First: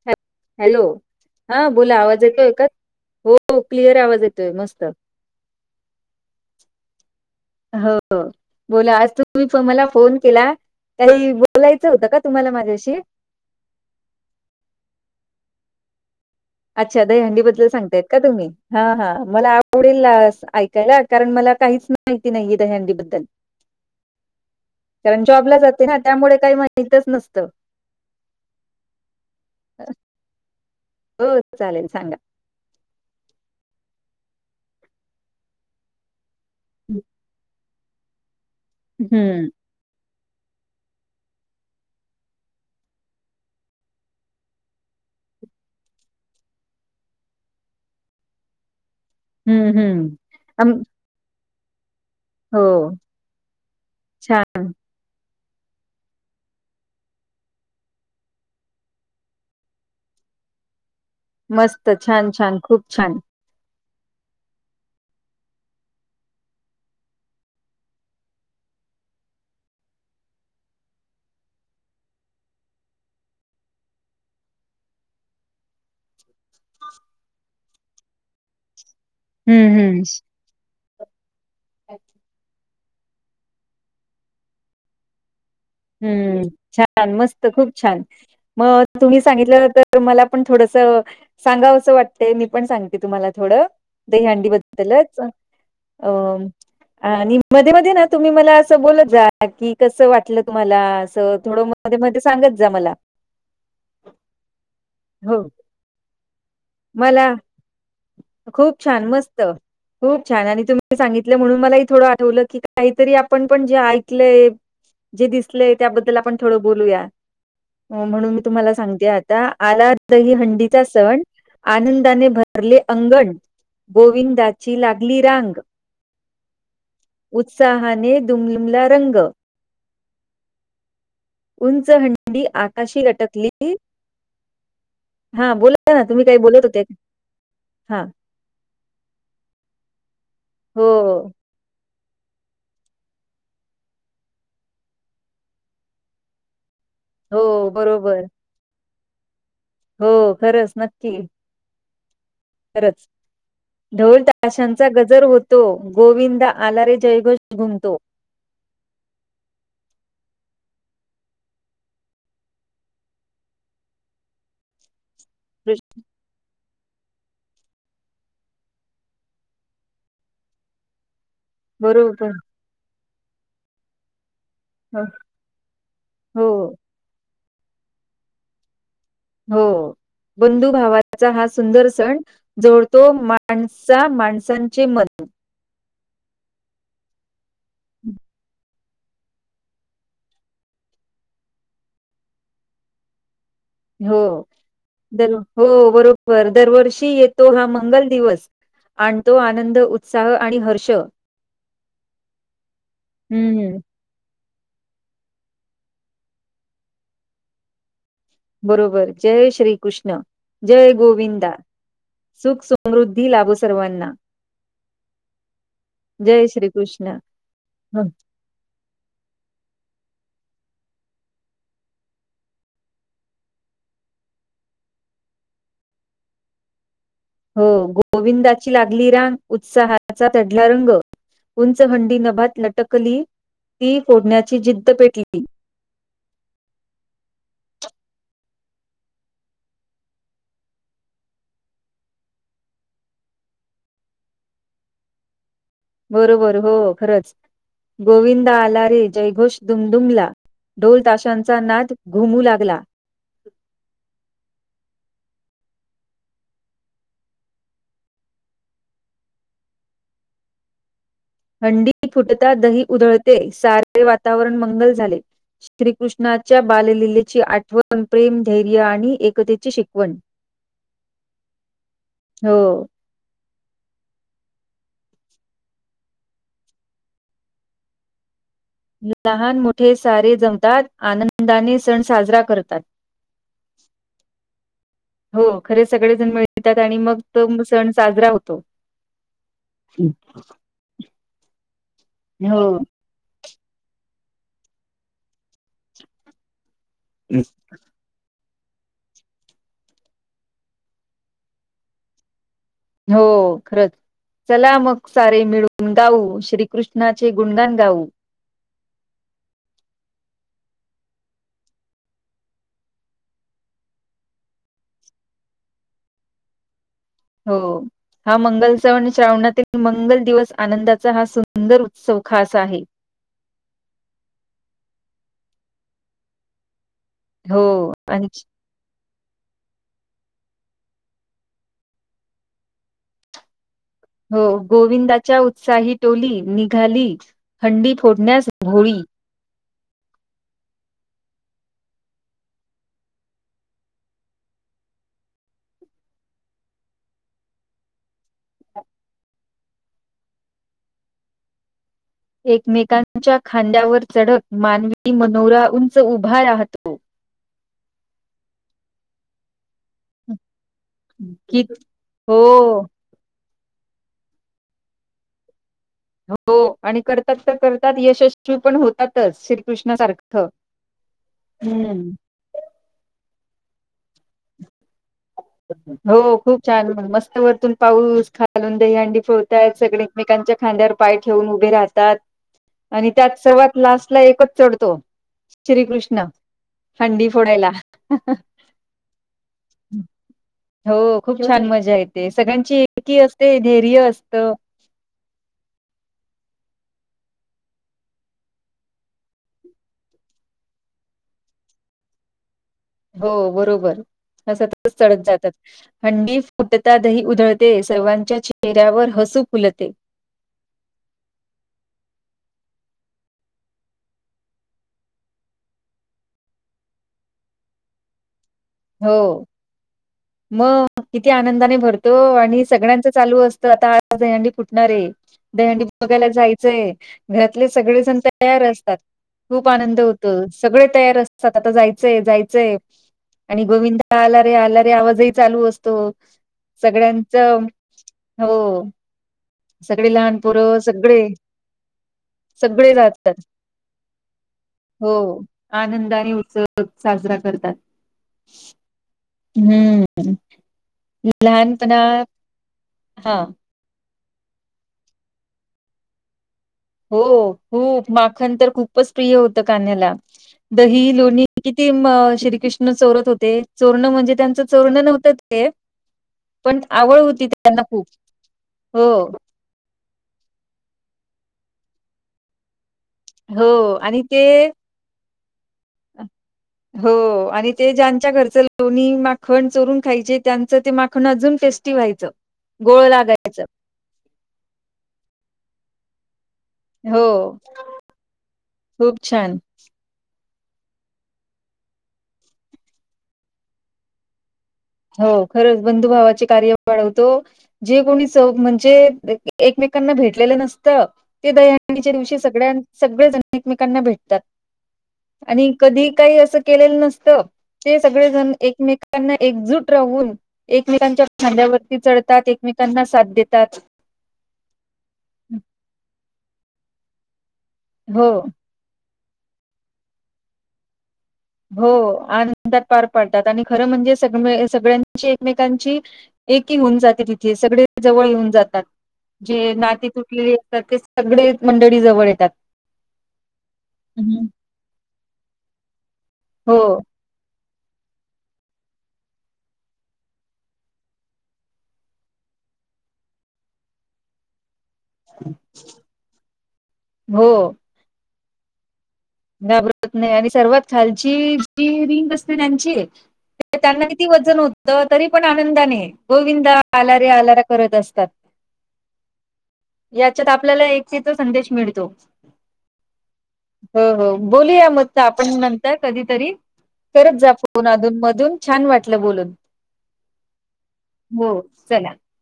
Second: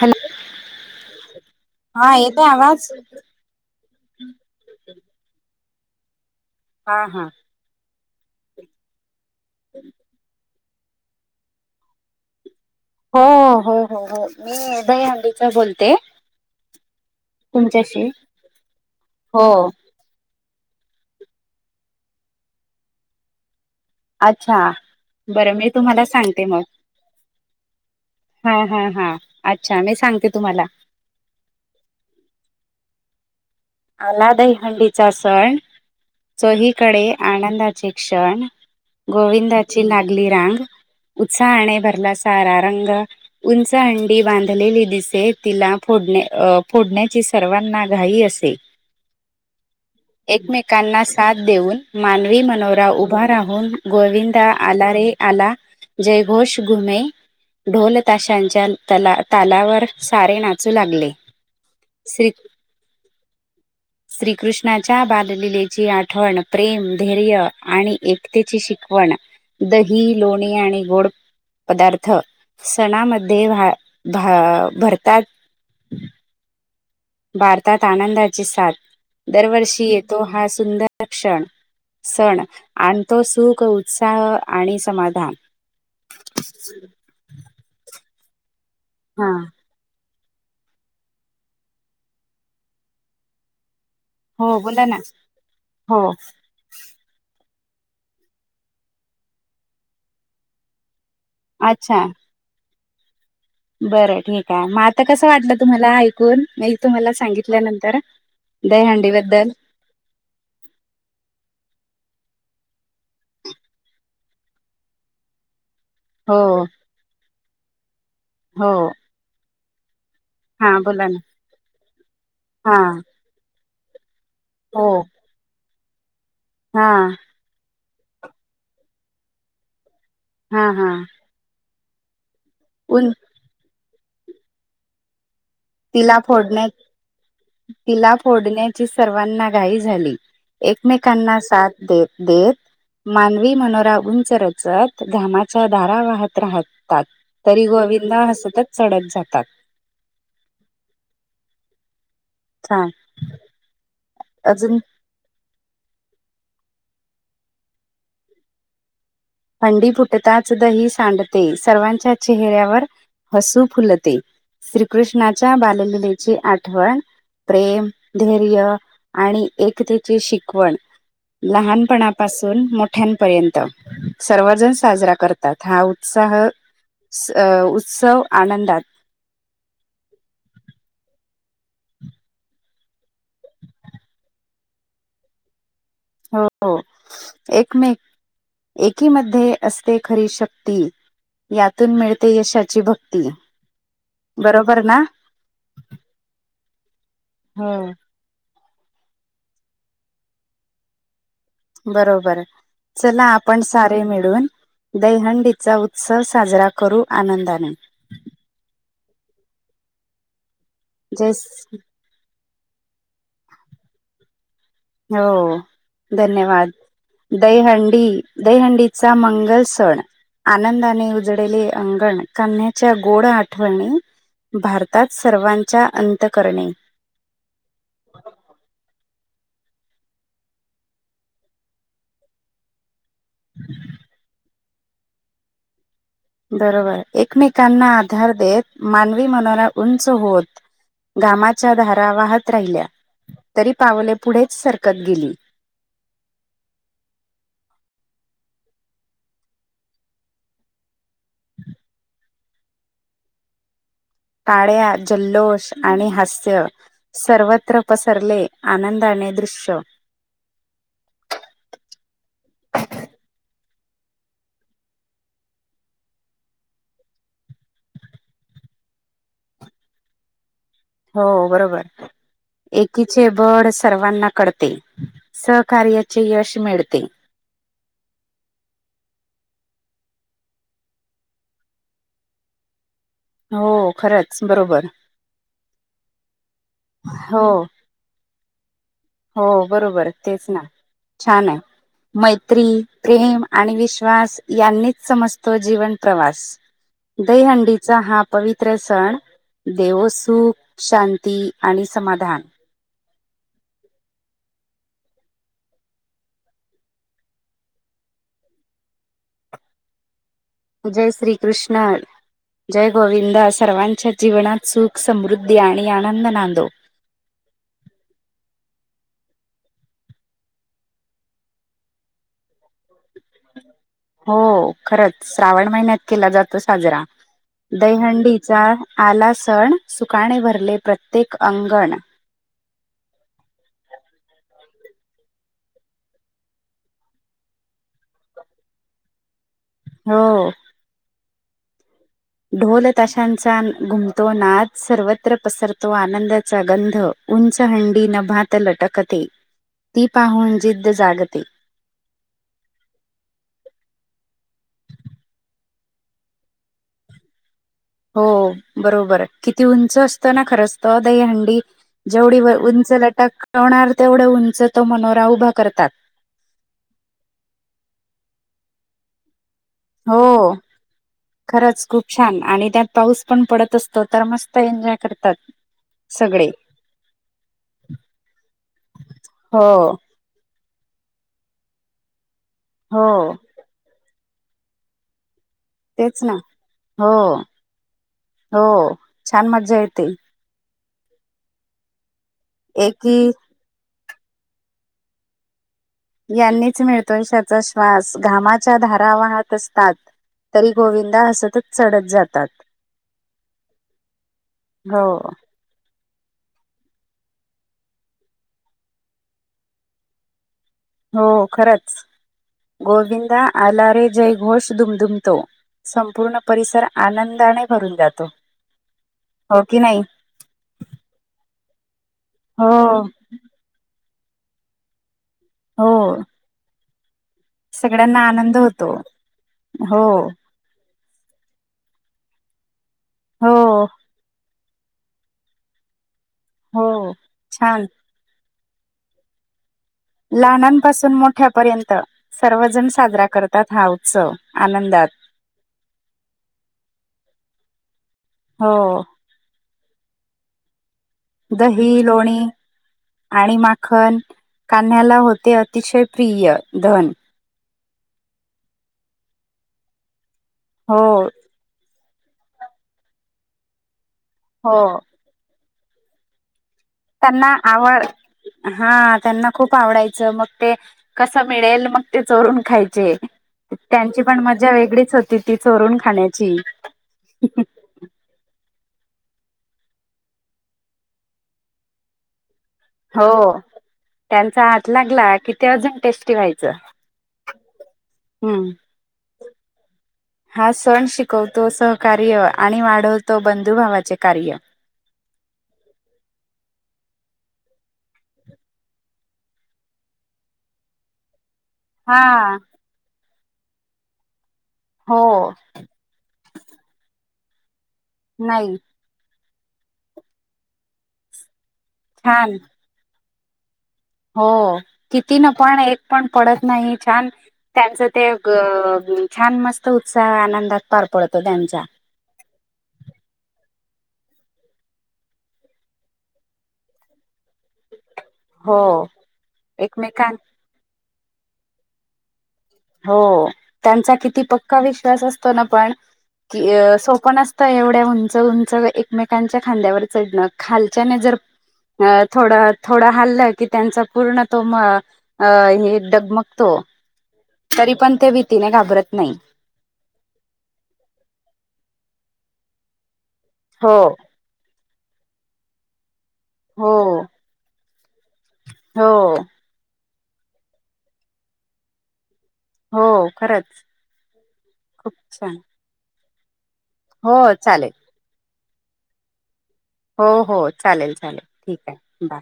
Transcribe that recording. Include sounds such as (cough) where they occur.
Hello हॅ hello हा, बोला आवाज येतोय का हो. हो, क्लिअर आवाज येतोय मस्त. हा हा, हो, बोला आज तुम्ही पण मला फोन केला. काही बोलायचं होतं का तुम्हाला माझ्याशी? हो हो हो हो, मी दही हंडीच बोलते. अच्छा दहीहंडी बद्दल तुमच्याशी सांगतायत का तुम्ही हा हा, हो मला बोल. दिलास आयकयला कारण मला काहीच माहिती नाहीय दही हंडी बद्दल. अच्छा कारण बरं जॉबला मी जाते ना तुम्हाला त्यामुळे सांगते काही मग माहितच नसतं. हा हा हा, अच्छा मी सांगते तुम्हाला. हो, चालेल सांगा. आलादईहंडीचा सण चोहीकडे आनंदाचे क्षण. हम्म गोविंदाची लागली रांग उत्साहाने भरला सारा रंग. उंच हंडी बांधलेली दिसे तिला फोडणे फोडण्याची सर्वांना घाई असे. हम्म हम्म, आम एकमेकांना साथ देऊन. मानवी हो मनोरा उभा राहून गोविंदा छान आला रे आला. जयघोष घुमे. ढोल ताशांच्या तला तालावर सारे नाचू लागले. मस्त छान श्री छान खूप छान. श्रीकृष्णाच्या बाललीलेची आठवण प्रेम, धैर्य आणि एकतेची शिकवण. दही लोणी आणि गोड. पदार्थ सणामध्ये भा भा भरतात. भारतात आनंदाची साथ हम्म दरवर्षी येतो हा सुंदर क्षण. हम्म सण आणतो सुख उत्साह आणि समाधान. हम्म, छान मस्त खूप छान म तुम्ही हा सांगितलं नंतर. तर मला पण थोडस सांगावं असं वाटत मी पण सांगते तुम्हाला थोडं. दहीहंडी हो बोला ना बद्दलच. हो अं आणि मध्ये- मध्ये ना तुम्ही मला असं बोलत जा की, कस वाटलं तुम्हाला? असं. थोडं मध्ये- अच्छा मध्ये सांगत जा मला. बरं ठीक आहे. म आता कसं हो वाटलं तुम्हाला ऐकून? तुम्हाला मला सांगितल्यानंतर खूप छान दहीहंडी मस्त बद्दल? खूप छान! आणि तुम्ही सांगितलं म्हणून मलाही थोडं आठवलं की, काहीतरी आपण पण जे ऐकलंय जे दिसलेय त्याबद्दल आपण हो थोडं बोलूया. म्हणून मी हो तुम्हाला सांगते आत ता आला दही हा हंडीचा बोला ना सण आनंदाने हा भरले अंगण, गोविंदाची लागली रांग हां. उत्साहाने दुमदुमला रंग, हां हां. उंच हंडी आकाशी लटकली, हा बोला. ना तिला तुम्ही काही बोलत फोडण्या होतेत. तिला फोडण्याची सर्वांना घाई झाली. हो एकमेकांना साथ देत देत, मानवी मनोरा उंच रचत, घामाच्या धारा वाहत राहत तात, हो तरी बरोबर गोविंदा हसतच चढत जातात. हो खरंच नक्की. छान खरंच! ढोल अजून ताशांचा ग जर होतो, गोविंदा आला रे जयघोष घुमतो. हंडी फुटताच दही सांडते, सर्वांच्या चेहऱ्यावर हसू फुलते. श्रीकृष्णाच्या बालललेची आठवण प्रेम धैर्य आणि एकतेची शिकवण. लहान बरोबर पणापासून मोठ्यांपर्यंत सर्वजण हो साजरा करतात, हा उत्साह हो. स उत्सव आनंदात. हो. बंधुभावाचा हा सुंदर सण, जोडतो माणसा माणसांचे मन. हो हो. एकमेक एकीमध्ये असते खरी शक्ती, यातून मिळते यशाची भक्ती. हो, बरोबर ना दर हो बरोबर! दरवर्षी येतो हा हो मंगल दिवस आणतो आनंद उत्साह आणि हर्ष. बरोबर! चला आपण हं. सारे मिळून, दही हंडीचा उत्सव साजरा करू आनंदने. बरोबर! जय श्री कृष्ण! जय गोविंदा! सुख समृद्धी लाभो सर्वांना. हो, जय धन्यवाद! श्रीकृष्ण. दहीहंडी हं. दही हांडीचा मंगल सण आनंदाने उजळले अंगण. कन्याच्या गोड आठवणी भरतात सर्वांच्या अंतकरणे. हो. गोविंदाची लागली रांग, उत्साहाचा चढला रंग. उंच हंडी नभात लटकली, (inaudible) ती फोडण्याची जिद्द पेटली. बरोबर! एकमेकांना आधार देत, मानवी मनोरा उंच होत घामाच्या धारा वाहत राहिल्या, तरी पावले पुढेच सरकत गेली. बरोबर हो खरंच गोविंदा आला रे जयघोष दुमदुमला. ढोल ताशांचा नाद घुमू लागला.. टाळ्या जल्लोष आणि हास्य, सर्वत्र पसरले आनंदाने दृश्य. हंडी फुटता दही उधळते, सारे वातावरण मंगल झाले. श्री कृष्णाच्या बाललीलेची आठवण प्रेम, धैर्य आणि एकतेची शिकवण. हो बरोबर ए हो कीचे बळ सर्वांना कळते, सहकार्याचे यश मिळते. लहान मोठे सारे जमतात, आनंदाने सन साजरा करतात. हो खरंच बरोबर. हो खरं सगळेजण मिळतात, आणि मग हो तो सण साजरा होतो. हो बरोबर तेच ना छान आहे मैत्री, हो प्रेम आणि विश्वास यांनीच समजतो जीवन प्रवास. दही हंडीचा हा पवित्र सण देवो सुख, शांती आणि समाधान हो खरंच. चला मग सारे मिळून गाऊ, श्रीकृष्णाचे गुणगाण गाऊ. जय श्री कृष्ण जय गोविंद सर्वांच्या जीवनात सुख समृद्धी आणि आनंद नांदो. हो.. हा मंगल सण श्रावणातील मंगल दिवस आनंदाचा हा सुंदर सुखाचा आहे. हो खरंच श्रावण महिन्यात केला जातो साजरा हो आणि दहंडीचा आला सण, सुकाने भरले प्रत्येक अंगण. हो गोविंदाच्या उत्साही डोली निघाली. हंडी फोडण्यास होळी हो. ढोल ताशांचा घुमतो नाद, सर्वत्र पसरतो आनंदाचा गंध. उंच हंडी नभात लटकते, ती पाहून जिद्द जागते. एकमेकांच्या खांद्यावर चढत मानवी मनोरा उंच उभा राहतो. हो बरोबर किती उंच अस तो ना खरंच तो दहीहंडी कि जेवढी हो उंच लटक वणार तेवढा उंच तो मनोरा उभा करतात. हो आणि करतात तर करतात यशस्वी पण होतात. श्री कृष्ण हो खरंच खूप छान आणि त्यात पाऊस पण पडत असतो तर मस्त एंजॉय हो खूप छान मस्त वरतून पाऊस खालून दहीहंडी हो फोडतायत सगळे एकमेकांच्या खांद्यावर पाय ठेवून उभे राहतात हो आणि त्यात सर्वात लास्टला एकच चढतो तेच श्रीकृष्ण ना हो हंडी फोडायला हं ह हो छान मज्जा येते. हो खूप छान मजा येते सगळ्यांची एकी असते धैर्य असतं. यांनीच मिळतोय, आयुष्याचा श्वास घामाच्या धारा वाहात असतात. तरी गोविंदा हसतच चढत जातात. हो बरोबर हसतच हो चढत जातात. हंडी फुटता, दही उधळते, सर्वांच्या चेहऱ्यावर हसू फुलते. हो खरंच, गोविंदा आला रे जय घोष दुमधुमतो. संपूर्ण परिसर, आनंदाने भरून जातो. हो, की नाही मग किती आनंदाने भरतो, आणि हो सगळ्यांच चालू असतं, आता आज दहंडी फुटणार आहे, दहंडी हो बघायला जायचंय. घरातील सगळेजण सगळ्यांना आनंद तयार होतो असतात. खूप आनंद हो होतो. सगळे तयार असतात, आता जायचंय, जायचंय, हो आणि, गोविंदा आला रे, आला रे, आवाजही चालू असतो, हो सगळ्यांच. हो, सगळे लहान पोरं लहनांपासून, सगळे मोठ्या पर्यंत, सर्वजण सगळे साजरा जातात करतात. हा उत्सव, आनंदात, हो आनंदाने, उत्सव साजरा करतात. हो, हम्म, लहानपणा दही, लोणी, हा आणि मा खन, कान्हाला होते अतिशय प्रिय, धन हो, हो माखन तर खूपच प्रिय होत, कान्हाला हो दही लोणी, किती, श्रीकृष्ण चोरत होते, चोरन म्हणजे त्यांचं, हो चोरन नव्हतं ते. पण आवड होती, त्यांना खूप हा हो, त्यांना खूप आवडायचं, मग ते कसं मिळेल, मग ते चोरून खायचे. हो त्यांची आणि पण ते मज्जा वेगळीच होती. ती चोरून खाण्याची. हो आणि ते, ज्यांच्या घरचं लोणी माखण, चोरून खायचे, त्यांचं ते माखण अजून टेस्टी व्हायचं. गोड हो, लागायचं. त्यांचा हात लागला, की ते अजून टेस्टी व्हायचं. हो, हम्म खूप छान, हा, सण शिकवतो सहकार्य, आणि वाढवतो बंधुभावाचे कार्य. हो, खरंच बंधुभावाचे कार्य वाढवतो. जे, कोणी म्हणजे, एकमेकांना भेटलेलं नसतं. ते दही ह च्या दिवशी हा सगळ्या सगळेचण, एकमेकांना भेटतात, हो आणि कधी काही असं केलेलं नसत, ते सगळे जण नाही एकमेकांना, एकजूट राहून, एकमेकांच्या खांद्यावरती चढतात, छान एकमेकांना साथ देतात. हो, किती ना पहाण, एक पण पडत नाही छान. त्यांचं, ते हो ग छान मस्त उत्साह, आनंदात पार पडतो त्यां हो, आनंदात पार पाडतात, आणि खरं म्हणजे, सग सगळ्यांची एकमेकांची, एकी होऊन जाते, तिथे सगळे जवळ येऊन हो जातात, जे नाते एकमेकां तुटले तर ते, सगळे मंडळी जवळ येतात. हो, त्यांचा किती हं, पक्का विश्वास असतो ना, पण की हो, सोप नसतं. एवढ्या, उंच -उंच एकमेकांच्या खांद्यावर चढणं, खालच्याने जर अ, थोडा -थोडं हल्लं की त्यांचा, पूर्ण तो हे डगमगतो, हो, तरी पण ते, भीतीने घाबरत नाही. घाबरत नाही, आणि सर्वात खालची, जी रिंग असते त्यांची. त्यांना हो. किती वजन होतं, तरी पण आनंदाने, गोविंदा, हो आलारे आला करत असतात. हो याच्यात, आपल्याला एकीचा संदेश मिळतो. हो, खरंच. हो हो, बोलुया खूप मत्त आपण छान नंतर कधीतरी, हो करत जा फोन चालेल अधून मधून छान वाटलं बोलून. हो हो, चालेल चालेल, हो, ठीक चला. आहे बाय.